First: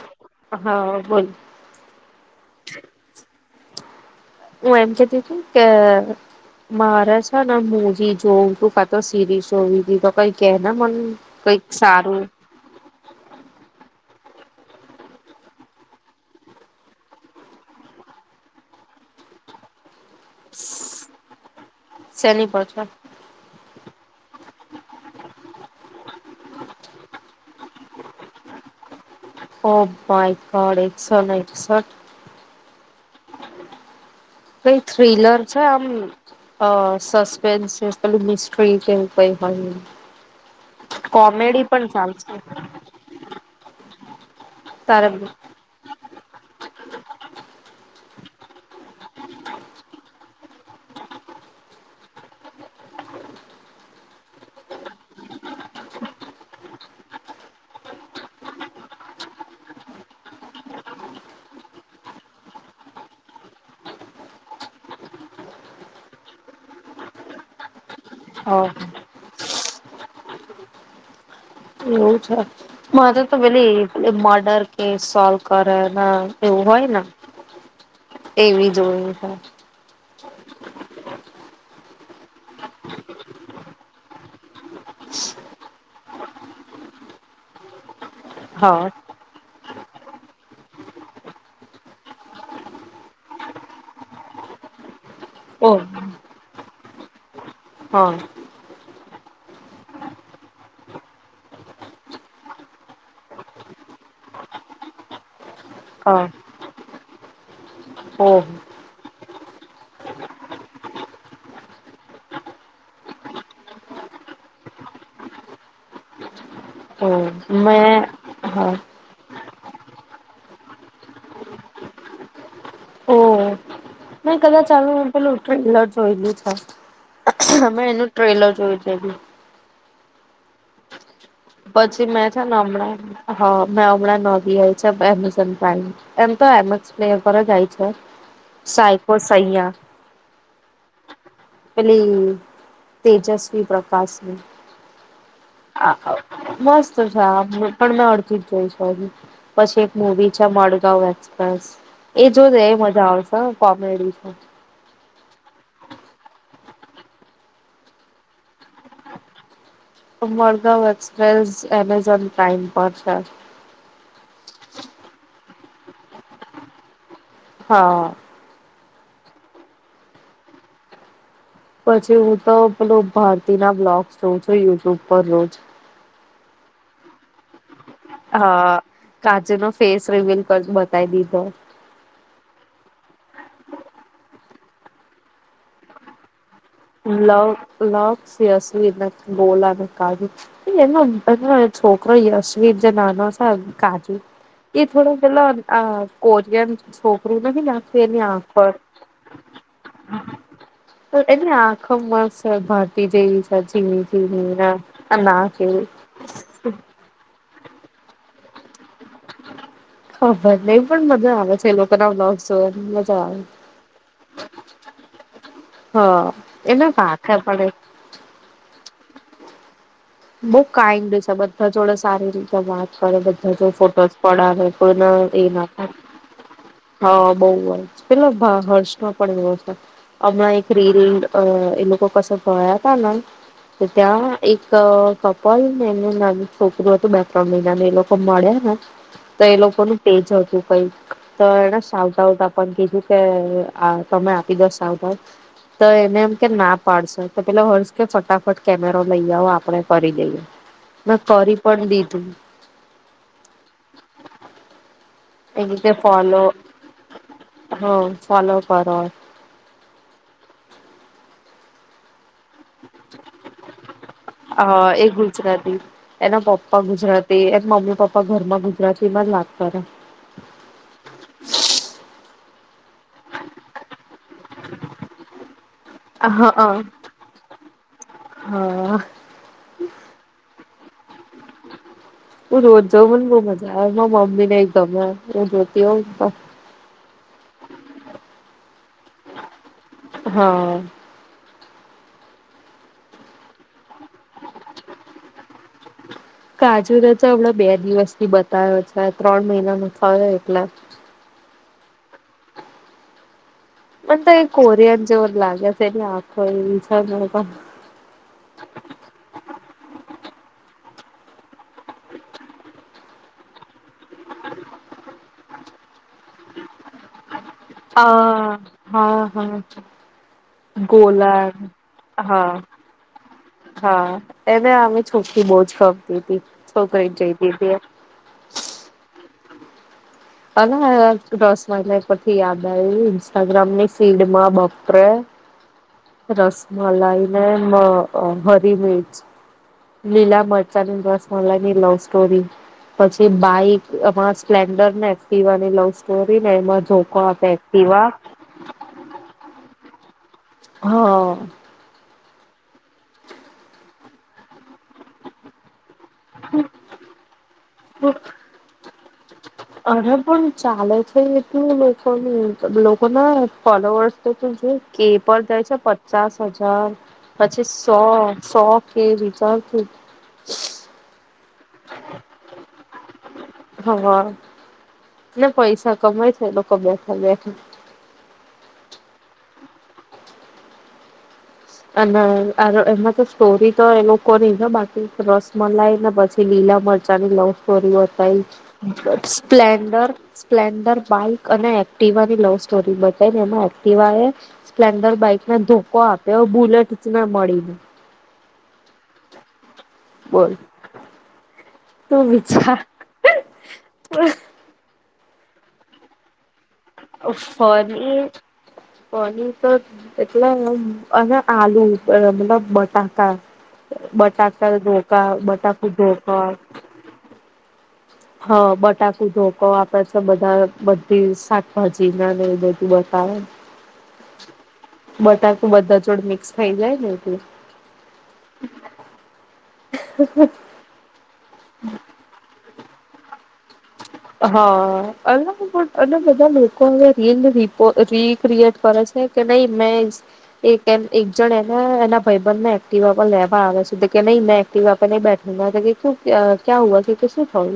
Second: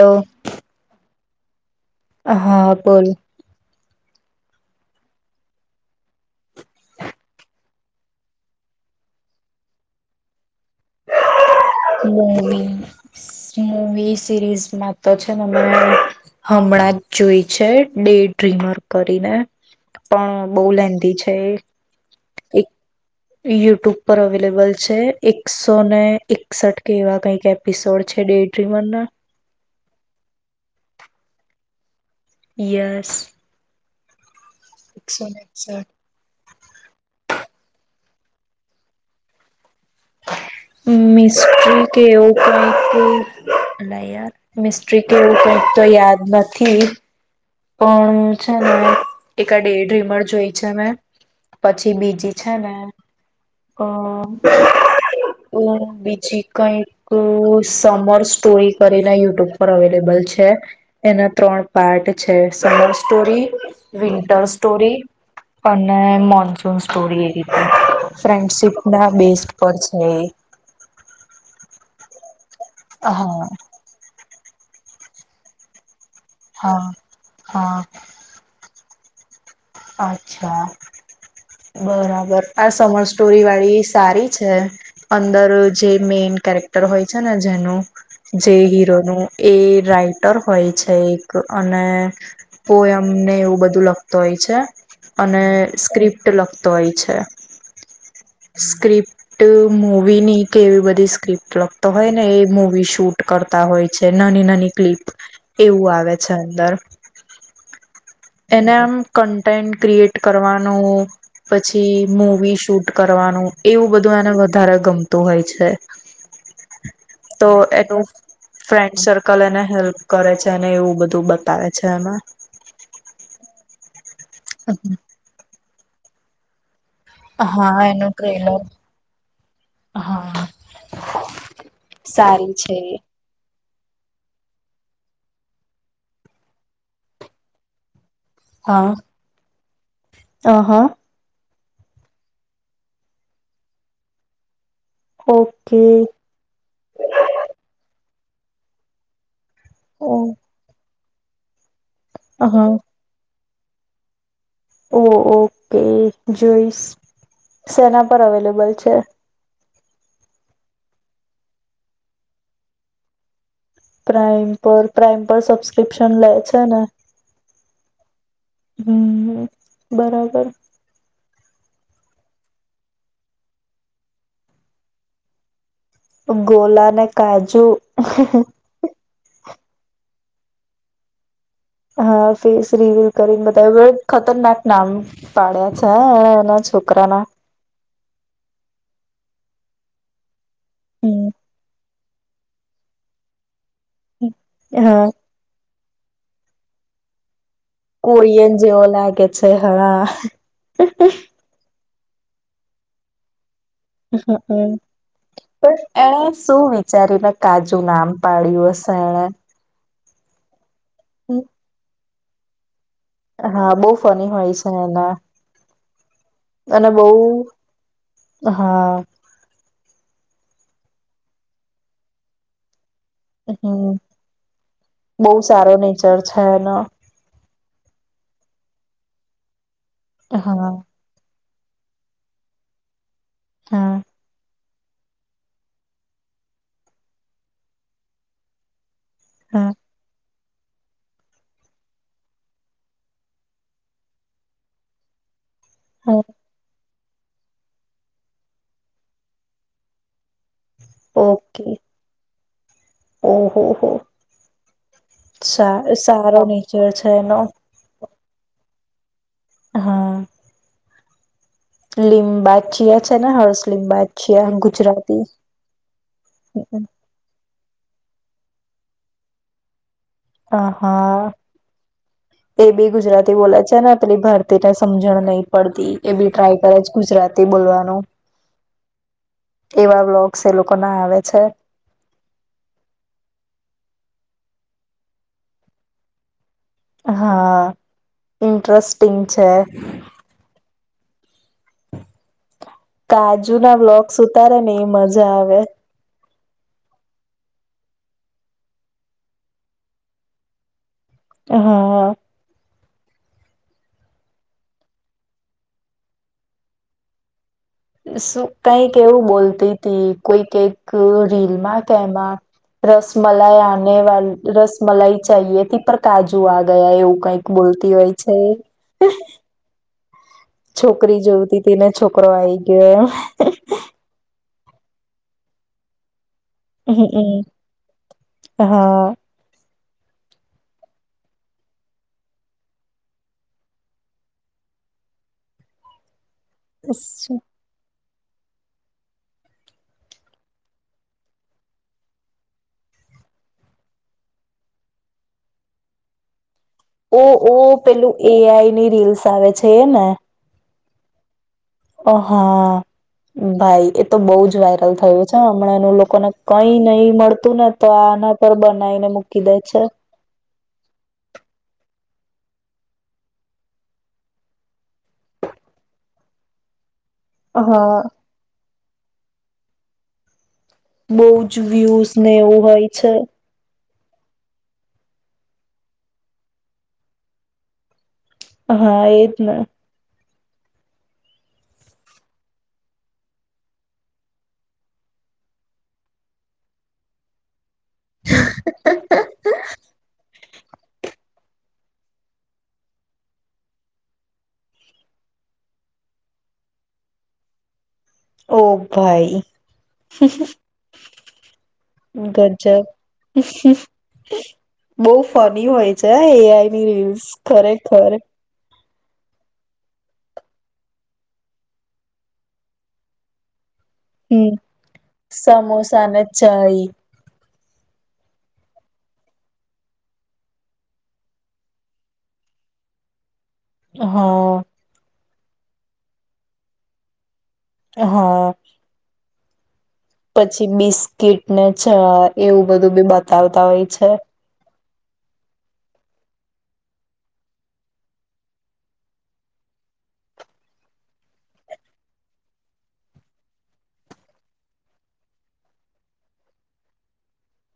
તો હા બોલ. હા બોલ. હું એમ કેતી ત કે મારે છે ને મુજી જોઉું કાતો સીરીઝ તો કઈ કે મ કઈક. [inaudible] સારું મૂવીસ મૂવીસ. સિરીઝમાં તો છે ને હમણાં જ જોઈ છે ડે ડ્રીમર કરીને પણ બહ લેંધી છે એ સેની પહોંચવા યુટ્યુબ પર અવેલેબલ છે એકસો ને એકસઠ કે એવા કઈક એપિસોડ છે ડેડ્રી વન ના ઓ બાયગોડ એકસોને એકસઠ યસ. કઈ એકસો ને થ્રીલર છે આમ એકસઠ અ સસ પેન શીસ મિસ્ટ્રી કેવું કઈ હોય એવુ. મિસ્ટત્રી કે ચાલશે ઓવો કઈક હોય. લાઇઅર મિસ્ટ્રી તારે કેવું કંઈક તો યાદ નથી. પણ છે ને એકાદ એ ડ્રીમર જોઈ છે ને પછી બીજી છેને અ અ બીજી કઈક સમર સ્ટોરી કરીને યુટ્યુબ પર અવેલેબલ છે એના ત્રણ પાર્ટ છે. સમર સ્ટોરી, વિન્ટર સ્ટોરી અને મોનસૂન સ્ટોરી એ રીતે અ ફ્રેન્ડશીપ ના બેસ પર છે એ એવું છે. માર તા તો હા પેલી મોર્ડર કેસ સોલ્વ કરર હા એવું હોય હા ન હા એવી જોય [inaudible] અચ્છા બરાબર આ સમર સ્ટોરી વાળી સારી છે. અંદર જે મેઈન કેરેક્ટર હોય છે ને જેનું જે હા હીરોનું એ રાઈટર હોય છે એક અને પોયમને એવું બધું લખતો હોય છે. અને ઓ સ્ક્રિપ્ટ લખ તોય છે. હા સ્ક્રિપ તો મુવીની કે એવી બધી સ્ક્રિપ્ટ લગતો હોય ને એ મૂવી શૂટ કરતા હોય છે. નાની નાની ક્લિપ એવું આવે હા છે અંદર [inaudible] એને આમ કન્ટેન્ટ ક્રિએટ કરવાનું પછી, મૂવી શૂટ કરવાનું એવું બધું એને વધારે ગમતું હોય છે. ઓહ તો એનું મેં હા ફ્રેન્ડ સર્કલ એને હેલ્પ કરે છે અને એવું બધું બતાવે છે એમાં મે કદાચ આનું પેલું ઉઠલ જોયલું છે. અમે એનું ટ્રેલર જોય છે [unintelligible] હા. પછી મેં છે ને હમણાં હૈ ના હમણાં જ નોંધી આવી છે એમેઝોન પ્રાઈમ એમ તો એમક્સ પ્લેયર પર જ આવી છે. સાઈકો સહીયા ત હ. પેલી તેજસ્વી પ્રકાશની ઓકે [unintelligible] મસ્ત છે આપણું પણ મેં અરધું [unintelligible] પછી એક ઓ મુવી છે મડગાવ આસપાસ એ જોજે હા એ મજા આવશે. હા કોમેડી છે. ઓ ઓકે જોઈશ. સેના પર અવેલેબલ છે? મડગાંવ એક્સપ્રેસ એમેઝોન પ્રાઈમ પર છે. પ્રાઇમ પર પ્રાઇમ પર સબસ્ક્રિપ્શન લે છે ને? હા. હમમ બરાબર. પછી હું તો પેલું ભારતી ના બ્લોગસ જોઉં છું, યુટ્યુબ પર રોજ ગોલા ને કાજુ હા કાજુ નો ફેસ રિવલ કર બતાવી દીધો હા ફેસ રિવ્યુ કરીને બતાયુ ખતરનાક નામ પાડ્યા છે અ એના છોકરા લવ લસય્સવી નથી બોલા કાગ એ ઈનો હમ [unintelligible] યશવી જ નાનો સાબ કાજુ હમ એ હા થોડા પેલા આ કોરિયન છોકરી કોરિયન જેવો લાગે છે હા. ખૂબ મસ્ત છે ભારતી જેવીજ- જીમ જીવી ના કે પણ એણે શું વિચારીને કાજુ નામ પાડ્યું હશે એણે? ખબર નઈ. પણ મજા આવે છે લોકોના [unintelligible] હા બવ ફની હોય છે એના. હા અને એના બહુ પાખર પડે હા બઉ કાઇન્ડ છે બધા જોડે સારી રીતે વાત બધા જોડે હમ ફોટોસ પડાવે, કોઇને બહુ એ ન સારો નેચર છે એનો થાય. બઉ જ પેલો ભા હર્ષ માં પડેલો છે. અમના હા એક હા રીલ અ એ લોકો કર પયા તના તો હા ત્યાં એક તો કપલ ને એમનુ નાનું છોકરું હતું, બે ત્રણ મહિના નું એ લોકો મળ્યા ને તો એ લોકો નું તેેજ હતું. કઈક તો એને સાવ તાવતા પણ કીધું કે આ તમે આપી દો સાવતા તો એને હા એમ કે ના પાડશો. તો પેલા હર્ષ કે ફટાફટ કેમેરો લઈ આવ આપ આપણે કરી લઈએ. ઓકે ઓહો હો. એ સા રીતે સારો ફોલો નેચર છે એનો. હ ફોલો કરો. હા. લિંક બાદશિયા છે ને હર્ષ લીમ્બાચીયા હા એ ગુજરાતી. ગુજરાતી એના પપ્પા ગુજરાતી એ મમ્મી પપ્પા ઘરમાં ગુજરાતીમાં જ વાત કરે. હ હા. એ બી ગુજરાતી બોલે છે ને આ પેલી ભારતીયને સમજણ નહી પડતી એ બી ટ્રાય હા કરે છે. હ ગુજરાતી બોલવાનું હા એવા વલોગ્સ એ લોકો ના આવે છે. મમ્મીને ગમે હું જોઈતી હોવ તો. હા ઇન્ટરેસ્ટ ટિંગ છે. હા. કાજુ ના બ્લોગસ ઉતારે ને એ મજા આવે. કાજુને તો હમણા બે દિવસથી બતાયો છે. આ ત્રણ મહિના ન થયો એટલે. હા હા. મને તો એ કોરિયન જેવો જ લાગે છે. એની આખો ઈ છે ને. શું કઈક એવું બોલતી હતી કોઈ કઈક રીલમાં કે એમાં રસમલાઈ આને વા રસમલાઈ ચાએથી હતી પર કાજુ આ ગયા એવું કઈક. બોલતી હોય છે હ હા હા. છોકરી ગોલા જોઈતી તી ને છોકરો આઈ હા ગયો એમ. હા એને આમે છોકરી બહુજ ગમતી તી. હમ્મ હમ્મ હા. અને રસમલાઈ પરથી યાદ આવ્યું ઇન્સ્ટાગ્રામની ફીડમાં બાપરે રસમલાઈને હરી મિર્ચ લીલા મરચાની રસમલાઈની લવ સ્ટોરી પછી બાઈક એમાં સ્પ્લેન્ડરને એક્ટિવાની લવ સ્ટોરી ઓ આપે ઓ એક્ટિવા પેલું એઆઈની રીલ્સ આવે છે. તે ને. હા. અ હા ભાઈ એ તો બહુ જ વાયરલ થયું છે હમણાં લોકોને કઈ નહી મળતું ને તો આ આના પર બનાવીને મૂકી દે છે. અરે પણ ચાલે છે એટલું લોકોના ફોલોવર્સ તો તું જો કે પર જાય છે પચાસ હજાર પછી હા સો સો. કે વિચારથી બહુજ વ્યુઝ ને એવું હોય છે. હા ને પૈસા કમાય છે એ લોકો બેઠા બેઠા હા એજ ને. અને એમાં તો સ્ટોરી તો એ લોકોની છે બાકી રસમલાઈ ને પછી લીલા મરચાંની લવ સ્પ્લેન્ડર સ્પ્લેન્ડર બાઈક અને એક્ટિવાની લવ સ્ટોરી બતાવીને એમાં એક્ટિવા એ સ્પ્લેન્ડર બાઈકને ધોકો આપ્યો. તેવો બુલેટ જ ના મળી. ઓ ભાઈ બોલ. [inaudible] તું વિચાર ગજબ બો ફની હોય છે હા એ આઈ. ની રીલ્સ ખરેખર પનીર તો એટલે અને આલુ મતલબ બટાકા હમ બટાકા ધોકા બટાકુ સમોસા ને ધોકા ચાય હા બટાકુ ધોકો આપે છે બધા બધી શાકભાજી ને ને એવુ બધું બતાવે. હા બટાકુ તું બધા જોડ મિક્સ થઈ જાય ને એટલે એ હા પછી બિસ્કીિટ ને છે આ એવું બધું બી બતાવતા હોય છે. હા અ અલા બધા લોકો હવે રિલ રીકરીએટ કરે છે કે નહી મે એક જન એને એના ભાઈબંધ એક્ટીવા લેવા આવે છે નહી મે એક્ટીવા પે નહી બેઠુંગા ક્યાં હું વા છે કે શું થયું.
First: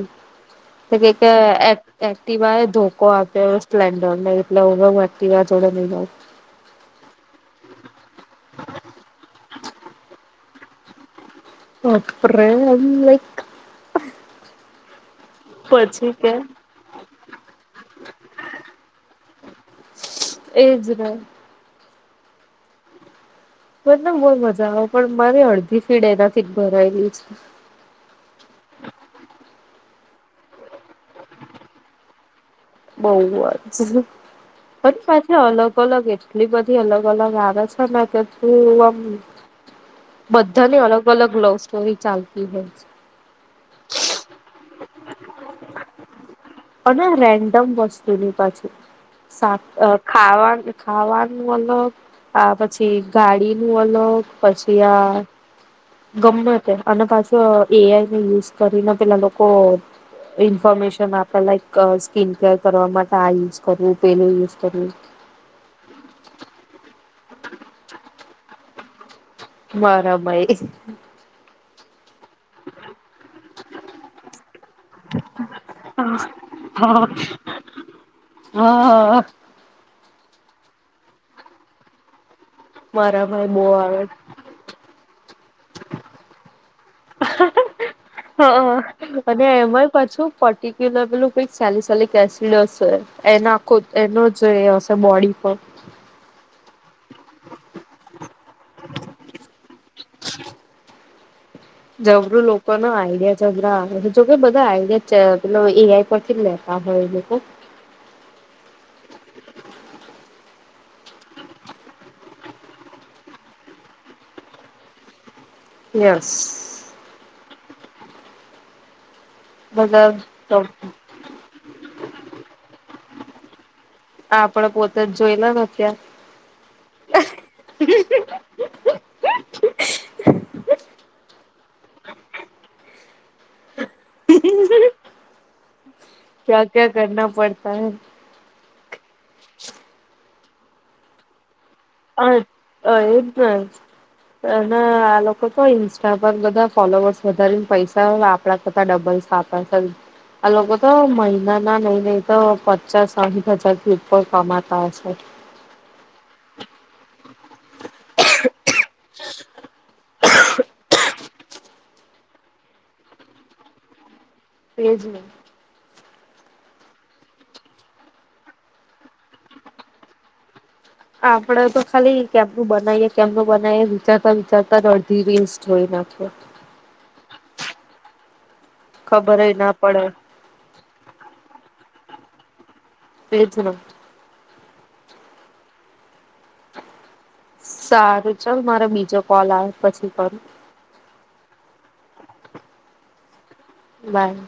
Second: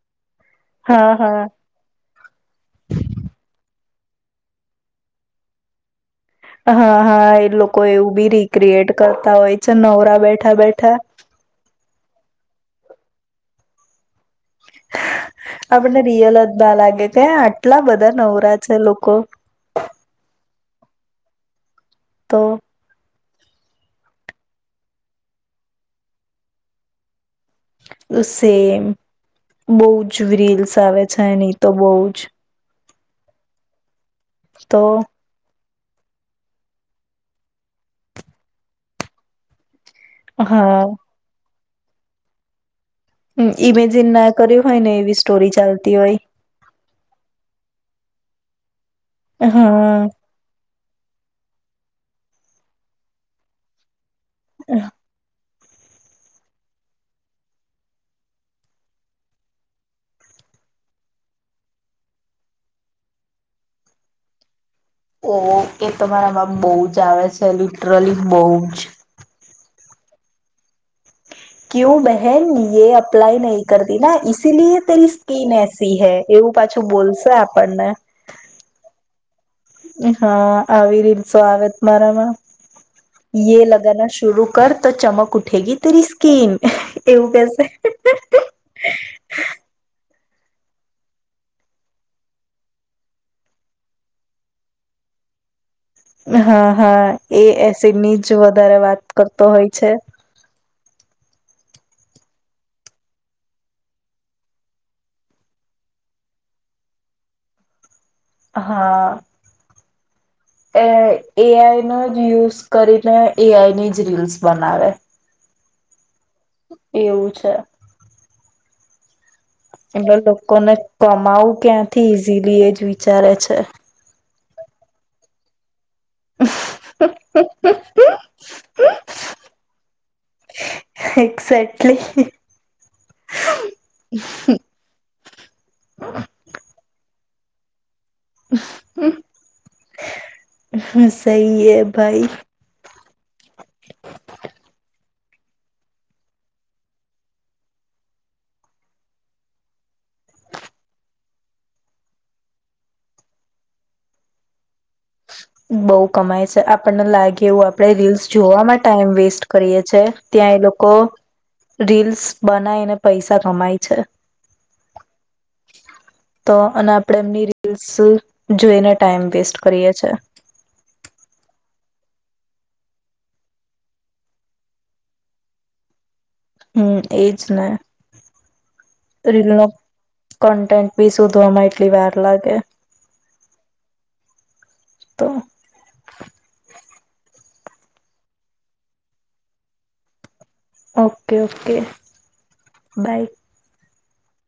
તો કે હા કે હા અ એક્ટિવા એ ધોકો આપ્યો સ્પ્લેન્ડર ને એટલે હવે હું એક્ટીવા જોડે નય રવ. હા હા એ લોકો એવું બી રીક્રિએટ કરતા હોય છે નવરા બેઠ બેઠા બેઠા અપરે એમ લાયક આપણને રિયલ જ ના લાગે કે આટલા બધા નવરા છે લોકો [inaudible] તો. મને તો બો મજા આવે, પણ મારી અડધી ફીડ એનાથી જ ભરાયલી છે. બો જ રીલ્સ આવે છે, એની તો બો જ બોવ જ [unintelligible] તો સાથે અલગ અલગ એટલી બધી અલગ-અલગ આવે છે ને કે તું આમ બધાની હા અલગ-અલગ ગ્લવસ તો ઈ ચાલતી હોઈ હમ્મ, ઈમેજિન ના કર્યું હોય ને, એવી સ્ટોરી ચાલતી હોય. અને રેન્ડમ વસ્તુની પાસે. શાક અ હા ખાવા ખાવાનું મતલબ. આ પછી ગાડીનું અલગ... પછી આ... ગમે તેમ, અને પાછું એઆઈને યુઝ કરીને પેલા લોકો ઇન્ફોર્મેશન આપે, લાઈક અ... ક્વિક શેર કરવા માટે આ યુઝ કરવું, પેલું યુઝ... કરવું ઓ એ તમારા બોજ આવે... છે, લિટ્રલિય બોજ. મારા ભાઈ એ. કયું બેન... એન્ડ એ અપ્લાય નહી. કરદીના ઇસ... ઇશિલીએ તેરી સ્કીિન એસી હૈ, એવું પાછું બોલશે આપણને. હા એ હા, આવી રીલ્સ આવે મારામાં. મારા ભાઈ બો એ આવે લગાના શુરૂ કર, તો ચમક ઉઠ... ઉઠેગી તેરી સ્કિન. એવું કેશે. હા અને એમાંય પાછું પર્ટિક્યુલર કંઈક સેલિસિલિક એસિડ હશે, એના આખો એનો જ હશે બોડી પર... હા, હા, એ એસિડની જ વધારે વાત કરતો હોય છે. જબરું લોકોના આઈડિયા જબરા આવે છે, જોકે બધા આઈડિયાલ એઆઈ પરથી જ લેતા હોય, એ લોકો. હા. એ એઆઈનો જ યુઝ કરીને, એઆઈની જ રીલ્સ બનાવે. યશ. એવું છે. એટલે બધા લોકોને કમાવું ક્યાંથી ઈઝીલી, એ જોઈ... વિચારે છે. આપડે પોતે જ જોઈ લ એક્ઝેક્ટલી ક્યાં ક્યાં કરના પડતા [inaudible] હ સહી એ ભાઈ હ એજ એના આ લોકો તો ઇન્સ્ટા પર બધા ફોલોવર્સ વધારેને પૈસા આપડા કરતા ડબલ્સ આ લોકો તો મહિના ના નહી નઈ તો પચાસ સાહીઠ હજારથી ઉપર કમાતા હશે. બઉુ કમાય છે આપણને લાગે એવું આપડે રીલ્સ જોવા મા ટાઈમ વેસ્ટ કરીએ છીએ. ત્યાં એ લોકો રીલ્સ બનાયને પૈસા કમાય છે. તેજને. તો અને આપણે એમની રીલ્સ જોઈને ટાઈમ વેસ્ટ કરીએ છે. આપડે તો ખાલી કેમનું બનાવીએ કેમનું બનાવીએ વિચારતા વિચારતા અડધી રિસ જોઈ નાખે. હમ્મ એજ ને. ખબર રીલ જ ન ના પડે કોન્ટેન્ટ બી શોધવા વાર લાગે. [unintelligible] તો. સારું ચાલ મારે બીજો કોલ આવે પછી કરું. Okay okay bye. બાય.